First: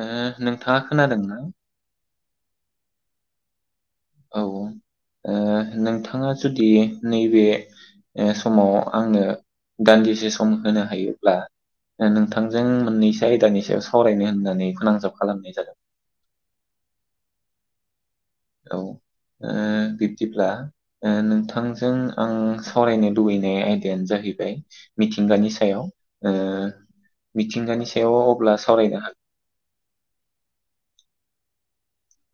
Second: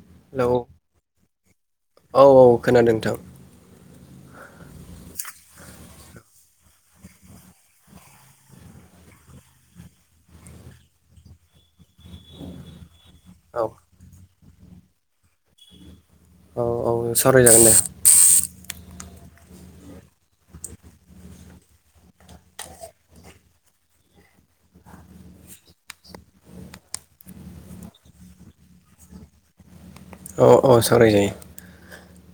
ओ हेलौ नोंथाङा खोनादोंना औ औ खोनादों नोंथां औ औ नोंथाङा जुदि नैबे समाव आंनो दान्दिसे सम होनो हायोब्ला नोंथांजों मोननैसो औ आयदानि सायाव सावरायनो होननानै फोनांजाब खालामनाय जादों औ औ सावरायजागोन दे औ ओ बिब्दिब्ला नोंथांजों आं सावरायनो लुबैनाय आयदायानो जाहैबाय मिथिंगानि सायाव ओ मिथिंगानि सायाव अब्ला सावरायनो हागोन औ औ सावराय जायो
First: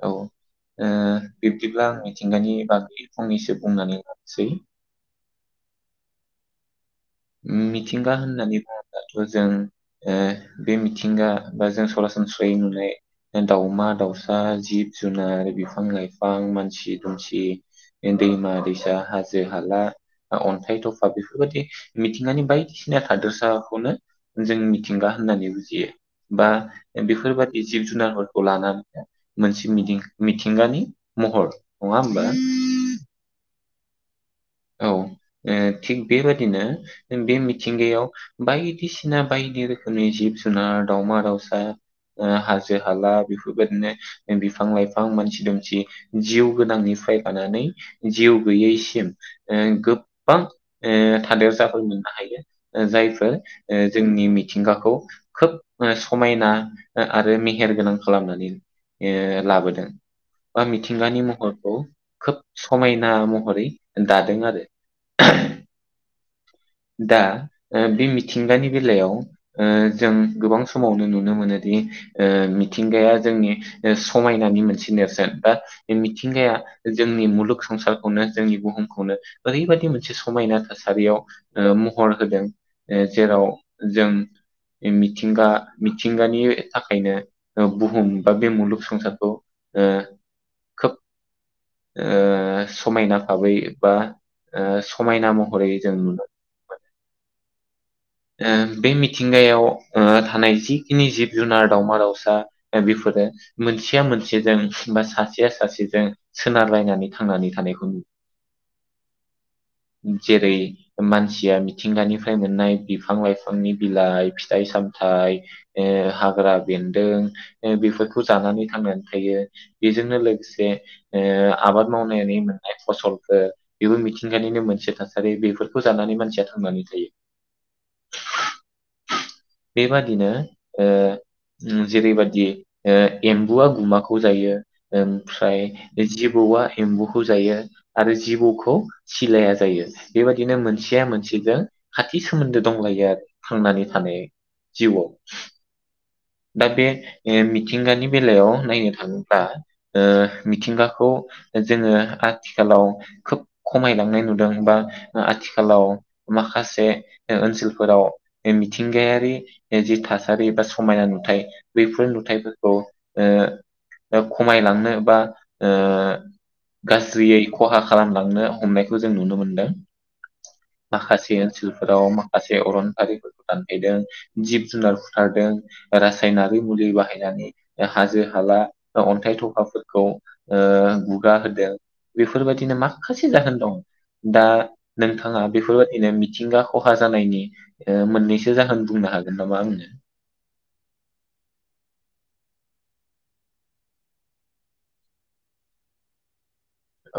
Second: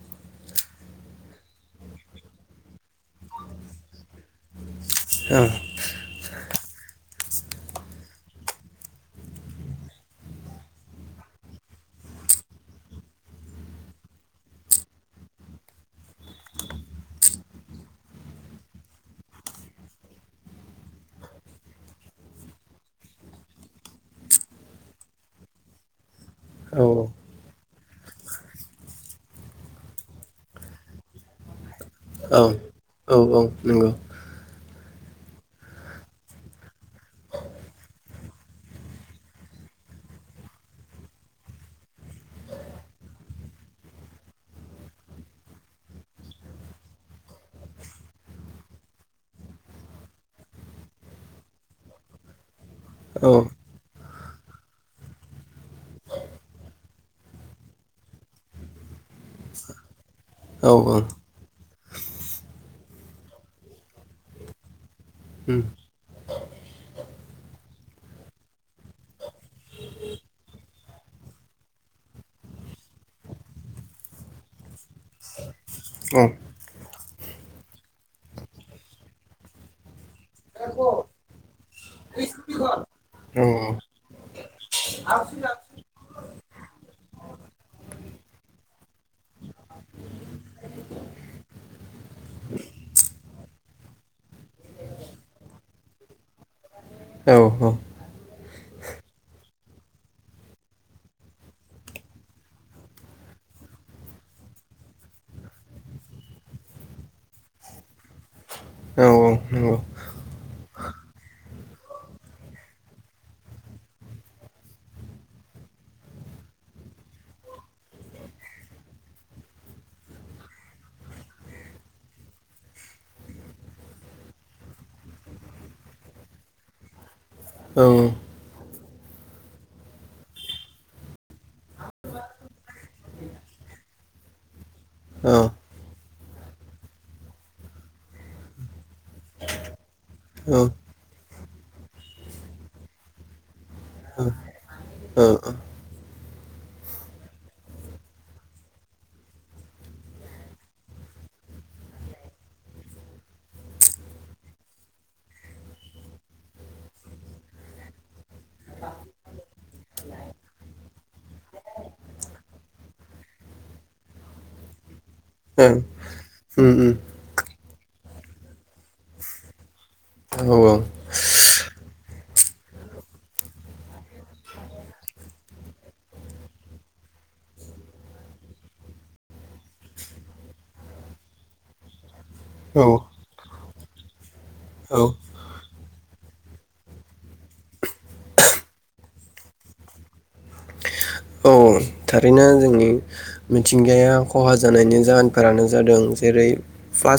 औ ओ बिब्दिब्ला आं मिथिंगानि बागै फंनैसो बुंनानै लानोसै औ मिथिंगा होननानै बुङोब्लाथ' जों बे मिथिंगा बा जों ओ सरासनस्रायै नुनाय दाावमा दाउसा जिब जुनार बिफां लाइफां मानसि दुमसि दैमा दैसा हाजो हाला अन्थाइ थफा बेफोरबायाददि मिथिंगानि बायदिसिना हादोरसाखौनो जों मिथिंगा होननानै बुजियो बा बेफोरबादि जिब जुनारफोरखौ लानानै मोनसे मिदिं मिथिंगानि महर नङा होमबा औ औ औ नंगौ औ थिग बेबादिनो बे मिथिंगायाव बायदिसिना बायदि रोखोमनि जिब जुनार दावमा दावसा ओ हाजो हाला बेफोरबायदिनो बिफां लाइफां मानसि दुमसि जिउ गोनांनिफ्राय लानानै जिउ गैयैसिम ओ गोबां ओ थादेर जाफ मोननो हायो औ जायफोर ओ जोंनि मिथिंगाखौ खोब समायना आरो मेहेरगोनां खालामनानै ओ लाबोदों बा औ औ मिथिंगानि महरखौ खोब समायना महरै दादों आरो उम दा ओ बे मिथिंगानि बेलायाव जों गोबां समावनो नुनो मोनोदि ओ मिथिंगाया जोंनि समायनानि मोनसे नेर्सोन बा औ मिथिंगाया जोंनि मुलुग संसारखौनो जोंनि बुहुमखौनो ओरैबाददि मोनसे समायना थासारियाव ओ महर होदों ओ औ जेराव जों मिथिंगा मिथिंगानि थाखायनो बुहुम बा बे मुलुग संसारखौ ओ खोब समायना भाबै ओ बा समायना महरै जों नु मोनदों ओ औ बे मिथिंगायाव ओ थानाय जिखिनि जिब जुनार दाावमा दाावसा बेफोरो मोनसेया मोनसेजों बा सासेया सासेजों सोनारलायनानै थांनानै थानायखौ नुयो औ नंगौ जेरै मानसिया मिथिंगानिफ्राय मोननाय बिफां लाइफांनि बिलाइ फिथाइ सामथाइ ओ हाग्रा बेन्दों बेफोरखौ जानानै थांनानै थायो बेजोंनो लोगोसे ओ आबाद मावनानै मोननाय फसलफोर बेबो मिथिंगानिनो मोनसे थासारि बेफोर फोजानानै मानसिया थांनानै थायो औ बेबादिनो ओ जेरैबाददि एम्बुआ गुमाखौ जायो औ ओमफ्राय जिबौआ एम्बुखौ जायो आरो जिबौखौ सिलाया जायो बेबायदिनो औ मोनसेया मोनसे मोनसेजों खाथि सोमोन्दो दंलायो आरो थांनानै थानाय ओं उम जिवाव दा बे मिथिंगानि बेलायाव नायनो थाङोब्ला ओ मिथिंगाखौ जोङो आथिखालाव खोब खमायलांनाय नुदों बा आथिखालाव माखासे ओनसोलफोराव मिथिंगायारि जि थासारि बा समायना नुदों नुथाय बेफोर नुथायफोरखौ ओ खमायलांनो बा उम ओ गाज्रियै खहा खालामलांनो हमनायखौ जों नुनो मोनदों औ माखासे ओनसोलफोराव माखासे अरनफारिफोरखौ दानहैदों जिब जुनार बुथारदों रासायनारिारि मुलि बाहायनानै हाजो हाला अन्थाइ थखाफोरखौ गुगा हुगाहोदों बेफोरबायाददिनो माखासे जाहोन दं दा औ नोंथाङा बेफोरबायाददिनो मिथिंगा खहा जानायनि मोननैसो जाहोन बुंनो हागोन नामा आंनो औ थारैनो जोंनि मिथिंगाया खहा जानायनि जाहोनफोरानो जादों जेरै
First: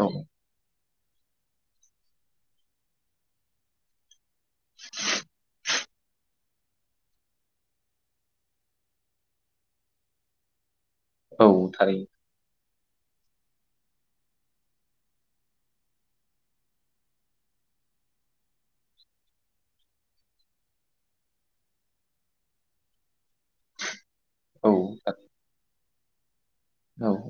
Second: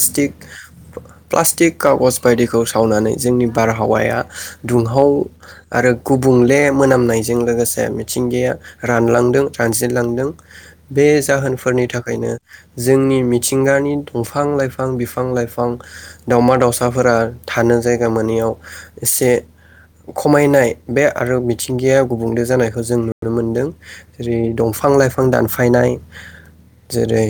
औ प्लास्टिक कागज बायदिखौ सावनानै जोंनि बारहावाया दुंहाव आरो गुबुं ले मोनामनायजों लोगोसे मिथिंगाया रानलांदों रानसिनलांदों बे औ जाहोनफोरनि थारैनो थाखायनो जोंनि मिथिंगानि दंफां लाइफां बिफां लाइफां दाावमा दाावसाफोरा थानो जायगा मोनैयाव एसे खमायनाय बे आरो मिथिंगाया गुबुंले जानायखौ जों नुनो मोनदों ओरै औ दंफां लाइफां दानफायनाय [inaudible] जेरै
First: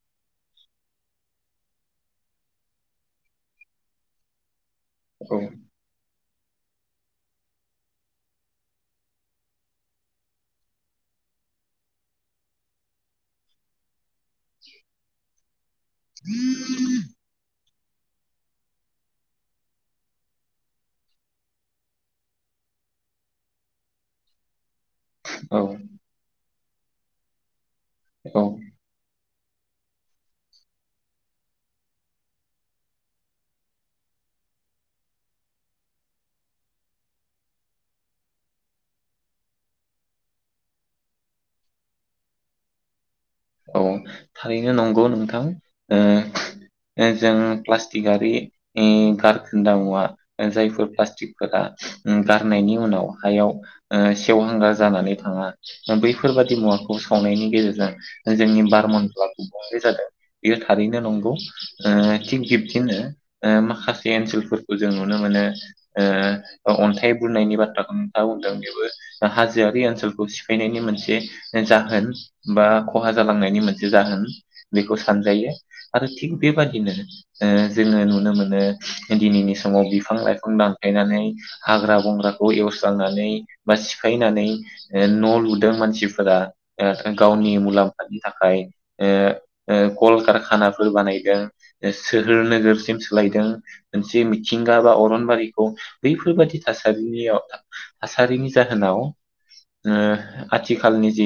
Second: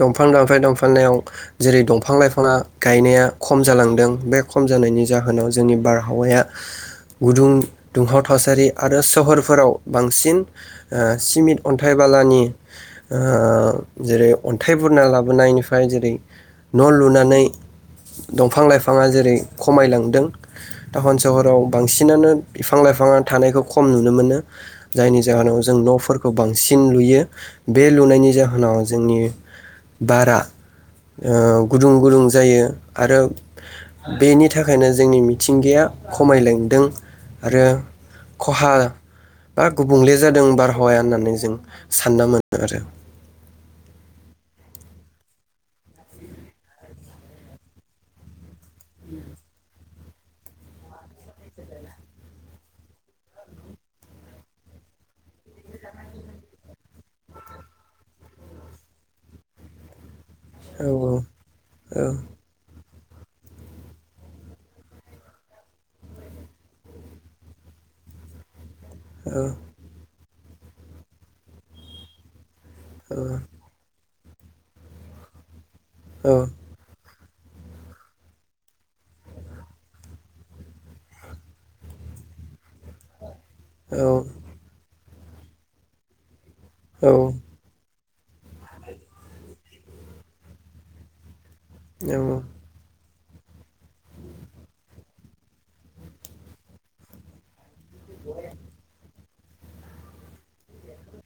दंफां दांफाय [unintelligible] व जेरै दंफां लाइफाङा गायनाया खम जालांदों बे खम जानायनि औ जाहोनाव जोंनि बारहावाया गुदुं दुंहाव थासारि आरो सहरफोराव बांसिन ओ सिमिट अन्थाइ बालानि ओ जेरै अन्थाइ बुरना लाबोनायनि फ्राय जेरै न' लुनानै दंफां लाइफाङा जेरै खमायलांदों टाउन सहराव बांसिनानो बिफां लाइफाङा थानायखौ खम नुनो मोनो जाहोनाव औ जों न'फोरखौ बां सिन लुयो बे लुनायनि औ जाहोनाव जोंनि बारा ओ गुदुं गुदुं जायो आरो बेनि थाखायनो जोंनि मिथिंगाया खमायलांदों आरो खहा बा गु बुंले जादों बारहावाया होननानै जों सानना मोनो आरो औ थारैनो नंगौ नोंथां ओ जों प्लास्टिकारि उम गारखोन्दा मुवा ओ जायफोर प्लास्टिकफोरा उम गारनायनि उनाव हायाव ओ सेवहांगार जानानै थाङा बैफोरबादि मुवाखौ सावनायनि गेजेरजों जोंनि बार मडला गुबुंले जादों बेयो थारैनो औ नंगौ औ थिग ओ बिब्दिनो ओ माखासे ओनसोलफोरखौ जों नुनो मोनो ओ अन्थाइ बुरनायनि बाथ्राखौ नोंथाङा बुंदों बे औ हाजोआरि ओनसोलखौ फैनायनि मोनसे जाहोन बा खहा जालांनायनि मोनसे जाहोन बेखौ सानजायो आरो थिग औ बेबादिनो जोङो नुनो मोनो दिनैनि समाव बिफां लाइफां दानफ्लेनानै हाग्रा बंग्राखौ एवस्रांनानै बा सिफायनानै ओ न' लुदों मानसिफोरा ओ गावनि मुलामफ नि थाखाय ओ ओ कल कारखानाफोर बानायदों सोहोर नोगोरसिम सोलायदों मोनसे मिथिंगा बा अरनबारिखौ बैफोरबादि थासारिनियाव थासारिनि जाहोनाव ओ आथिखालनि जि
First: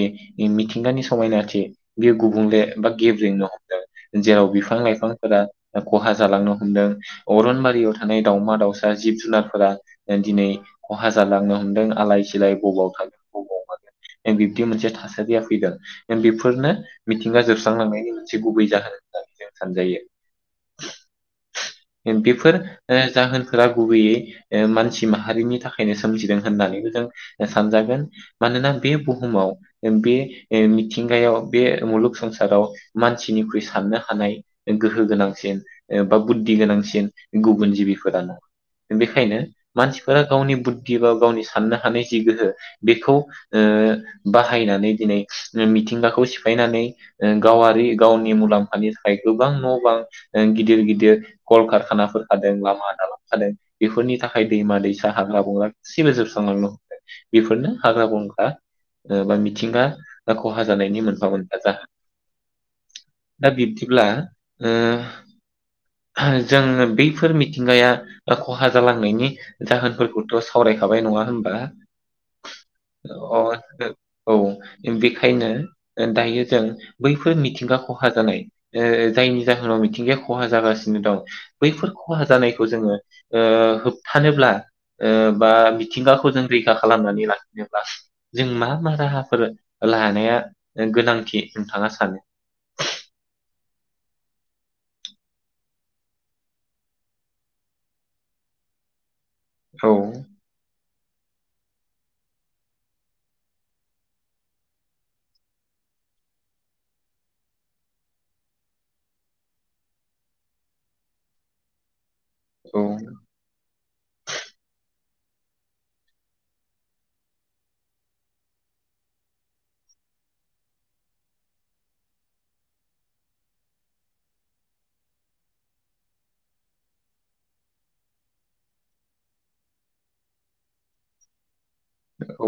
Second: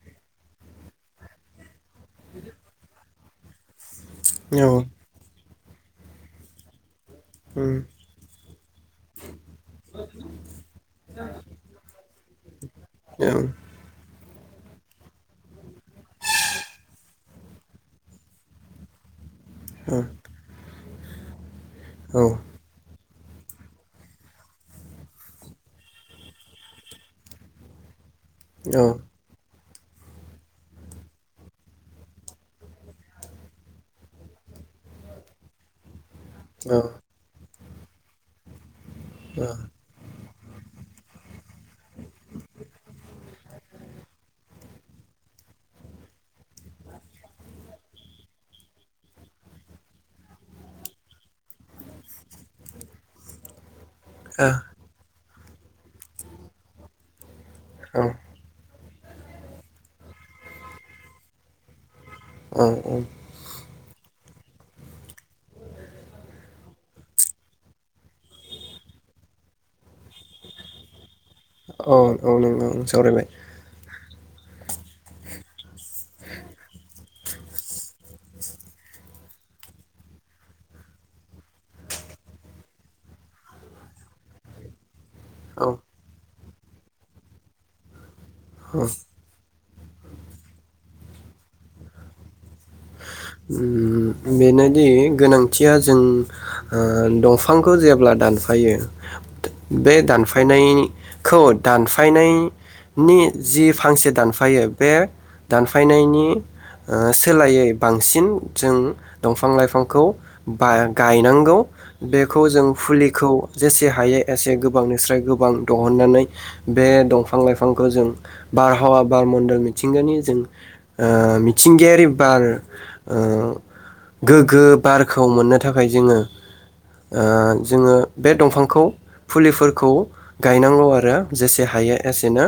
मिथिंगानि समायना' ए बेयो गुबुंले बा गिफ्ट ज्रिननो हमदों जेराव औ बिफां उम लाइफांफोरा खहा जालांनो हमदों अरनबारियाव औ थानाय दाावमा दाउसा जिब जुनारफोरा दिनै खहा जालांनो हमदों आलाय सिलाय बबाव औ थागोन बबाव मागोन बिबदि मोनसे थासारिया फैदों बेफोरनो मिथिंगा जोबस्रांलांनायनि मोनसे गुबै जाहोन होननानै जों सानजायो ओम बेफोर ओ जाहोनफोरा गुबैयै मानसि माहारिनि थाखायनो सोमजिदों होननानैबो जों सानजागोन मानोना बे बुहुमाव एम पि एमि मिथिंगायाव बे मुलुग संसाराव मानसिनिख्रुइ साननो हानाय गोहो गोनांसिन बा बुद्धि गोनांसिन गुबुन जिबिफोरानो बेखायनो मानसिफोरा गावनि बुद्धि बा गावनि साननो हानाय जि गोहो बेखौ ओ बाहायनानै दिनै मिथिंगाखौ सिफायनानै गावारि गावनि मुलाम्फानि थाखाय गोबां न' बां ओ गिदिर गिदिर कलकारखानाफोर खादों लामा दालां खादों बेफोरनि थाखाय दैमा दैसा हाग्रा बंग्रा गासिबो जोबस्रां लांनो हमदों बेफोरनो हाग्रा बंग्रा ओ बा मिथिंगा ब खहा जानायनि मोनफा मोनफा जाहोन औ दा बिब्दिब्ला ओ जोङो बैफोर मिथिंगाया खहा जालांनायनि जाहोनफोरखौथ' सावरायखाबाय नङा होमबा? औ औ नंगौ अ सावरायबाय औ बेखायनो दायो जों बैफोर मिथिंगा खहा जानाय जायनि जाहोनाव मिथिंगाया खहा जागासिनो दं बैफोर खहा जानायखौ जोङो ओ होबथानोब्ला ओ बा औ मिथिंगाखौ जों रैखा खालामनानै लाखिनोब्ला जों मा औ मा राहाफोर लानाया गोनांथि नोंथाङा सानो ओम बेनोदि गोनांथिया जों ओ दंफांखौ जेब्ला दानफायो औ बे दानफायनायनि खौ दानफायनायनि जि फांसे दानफायो बे दानफायनायनि सोलायै बांसिन जों दंफां लाइफांखौ बा गायनांगौ बेखौ जों औ फुलिखौ जेसे हायो एसे गोबांनिस्राय गोबां दिहुननानै बे दंफां लाइफांखौ जों बारहावा बार मनडलनि मिथिंगानि जों मिथिंगायारि बार ओ गोग्गो बारखौ मोननो थाखाय जोङो ओ जोङो बे दंफांखौ फुलिफोरखौ गायनांगौ आरो जेसे हायो संनो औ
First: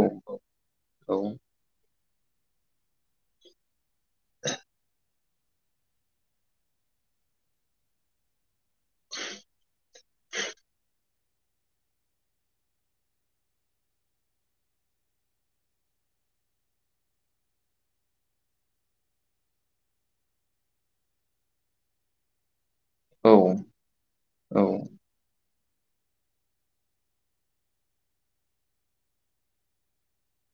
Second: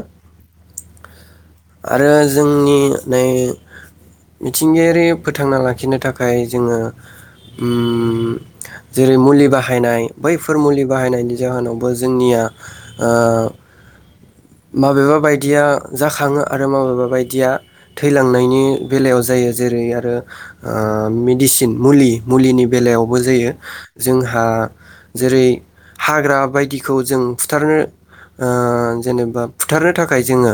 औ हायो एसेनो जोंनि नै मिथिंगायारि फोथांना लाखिनो थाखाय जोङो उम जेरै मुलि बाहायनाय बैफोर मुलि बाहायनायनि जाहोनावबो जोंनिया ओ माबेबा बायदिया जाखाङो आरो माबेबा बायदिया थैलांनायनि बेलायाव जायो जेरै आरो ओ मेडिसिन मुलि मुलिनि बेलायावबो औ जायो जोंहा औ जेरै हाग्रा बायदिखौ जों बुथारनो जेनेबा बा बुथारनो थाखाय जोङो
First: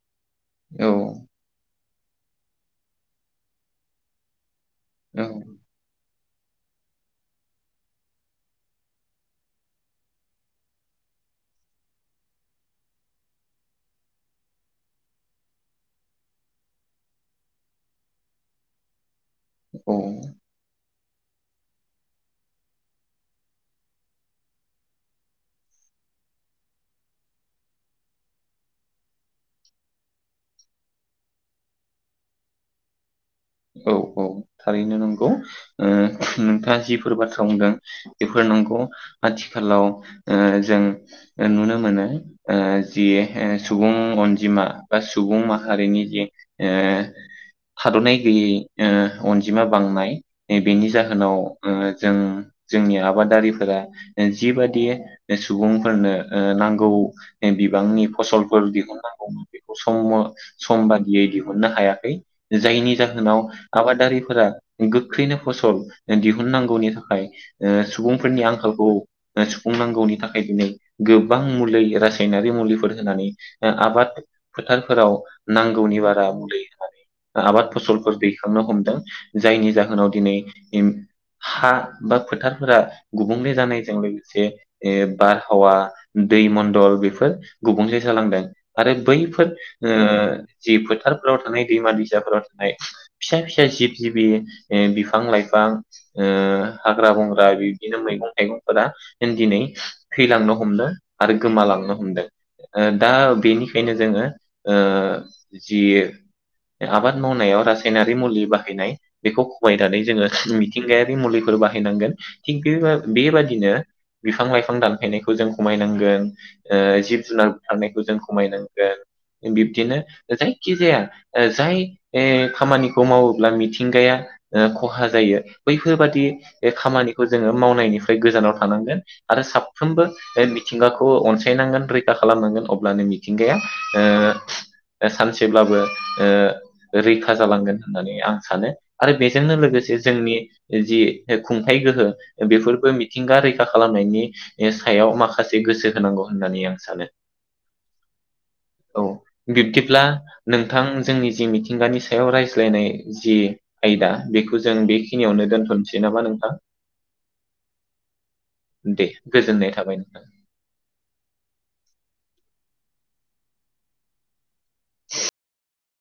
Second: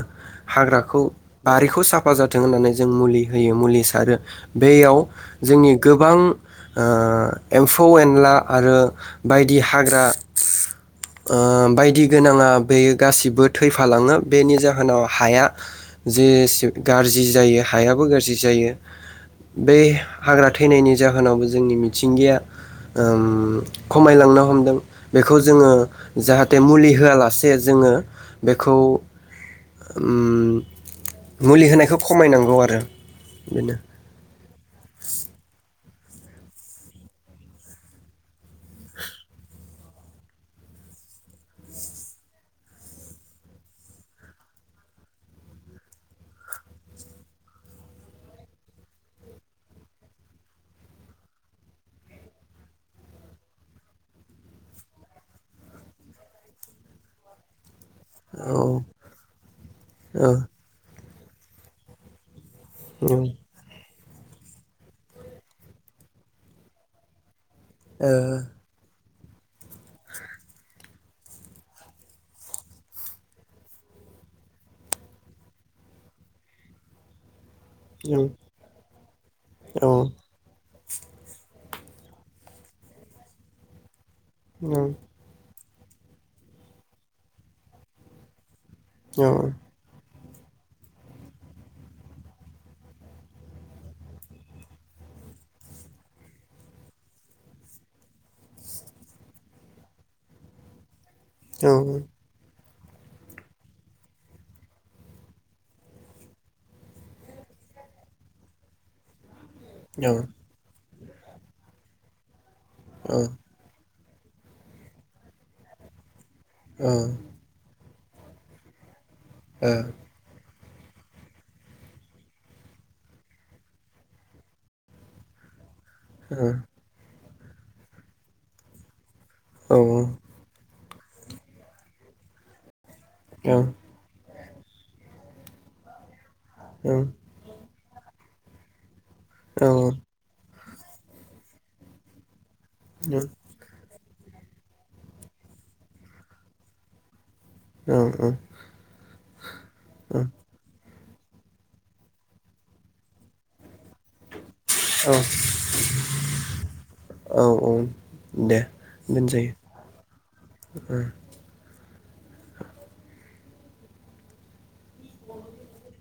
हाग्राखौ बारिखौ बेखौ साफा जाथों होननानै जों मुलि होयो मुलि सारो बेयाव औ जोंनि गोबां ओ एम्फौ एनला आरो बायदि हाग्रा बायदि गोनाङा बेयो गासिबो थैफालाङो बेनि जाहोनाव हाया जेसे गाज्रि जायो हायाबो गाज्रि जायो बे औ हाग्रा थैनायनि जाहोनावबो जोंनि मिथिंगाया ओम खमायलांनो हमदों बेखौ जोङो जाहाथे मुलि होआलासे जोङो बेखौ ओम मुलि होनायखौ खमायनांगौ आरो बेनो औ औ थारैनो नंगौ ओ नोंथाङा जिफोर बाथ्रा बुंदों बेफोर नंगौ आथिखालाव ओ जों नुनो मोनो जि सुबुं अनजिमा बा सुबुं माहारिनि जे थादनाय जि ओ अनजिमा बांनाय बेनि जाहोनाव ओ जोंनि आबारि जिबादि सुबुंफोरनो नांगौ बिबांनि औ फसलफोर दिहुननांगौमोन बे ओ सम बादियै दिहुननो हायाखै जायनि जा ओम होनाव आबाद दारिफोरा गोख्रैनो फसल दिहुननांगौनि थाखाय ओ सुबुंफोरनि आंखालखौ सुफुंनांगौनि थाखाय दिनै गोबां मुलि रासायनारि मुलिफोर होनानै ओ आबाद फोथारफोराव नांगौनि बारा मुलि होनानै ओ आबाद फसल दैखांनो हमदों जायनि जाहोनाव दिनै हा बा फोथारफोरा गुबुंले जानायजों लोगोसे से ए बार आबहावा दै मण्न्दल बेफोर गुबुंले जालांदों आरो ओम बैफोर ओ जि फोथारफोराव थानाय दैमा दैसाफोराव थानाय फिसा फिसा जिब जिबि बिफां लाइफां ओ हाग्रा बंग्रा बिदिनो मैगं थाइगंफोरा दिनै थैलांनो हमनो आरो औ ओम गोमालांनो हमदों ओ दा बेनिखायनो जोङो ओ जि आबाद मावनायाव रासायनारि मुलि बाहायनाय बेखौ खमायनानै औ जोङो मिथिंगायारि मुलिफोर बाहायनांगोन थिग बे औ बेबादिनो बिफां लाइफां दानफैनायखौ जों खमायनांगोन ओ जिब जुनारफोरनि खौ जों खमायनांगोन बिबदिनो [unintelligible] खि जाया ओ जाय ए खामानिखौ मावोब्ला मिथिंगाया ओ खहा जायो बैफोरबादि औ ओ खामानि खौ जोङो मावनायनिफ्राय गोजानाव थानांगोन आरो ओ साफ्रोमबो औ ओ मिथिंगाखौ अनसायनांगोन रैखा खालामनांगोन अ अब्लानो औ मिथिंगाया ओ सानसेब्लाबो ओ रैखा जालांगोन होननानै आं सानो आरो बेजोंनो औ लोगोसे जोंनि जि खुंथाइ गोहो बेफोरबो मिथिंगा रैखा खालामनायनि ओ सायाव माखासे गोसो होनांगौ होननानै आं सानो औ औ बिबदिब्ला नोंथां जोंनि जि मिथिंगानि सायाव रायज्लायनाय जि आयदा बेखौ जों औ बेखिनियावनो दोनथ'नोसै नामा नोंथां औ औ दे दोनजायो गोजोननाय थाबाय नोंथां [unintelligible]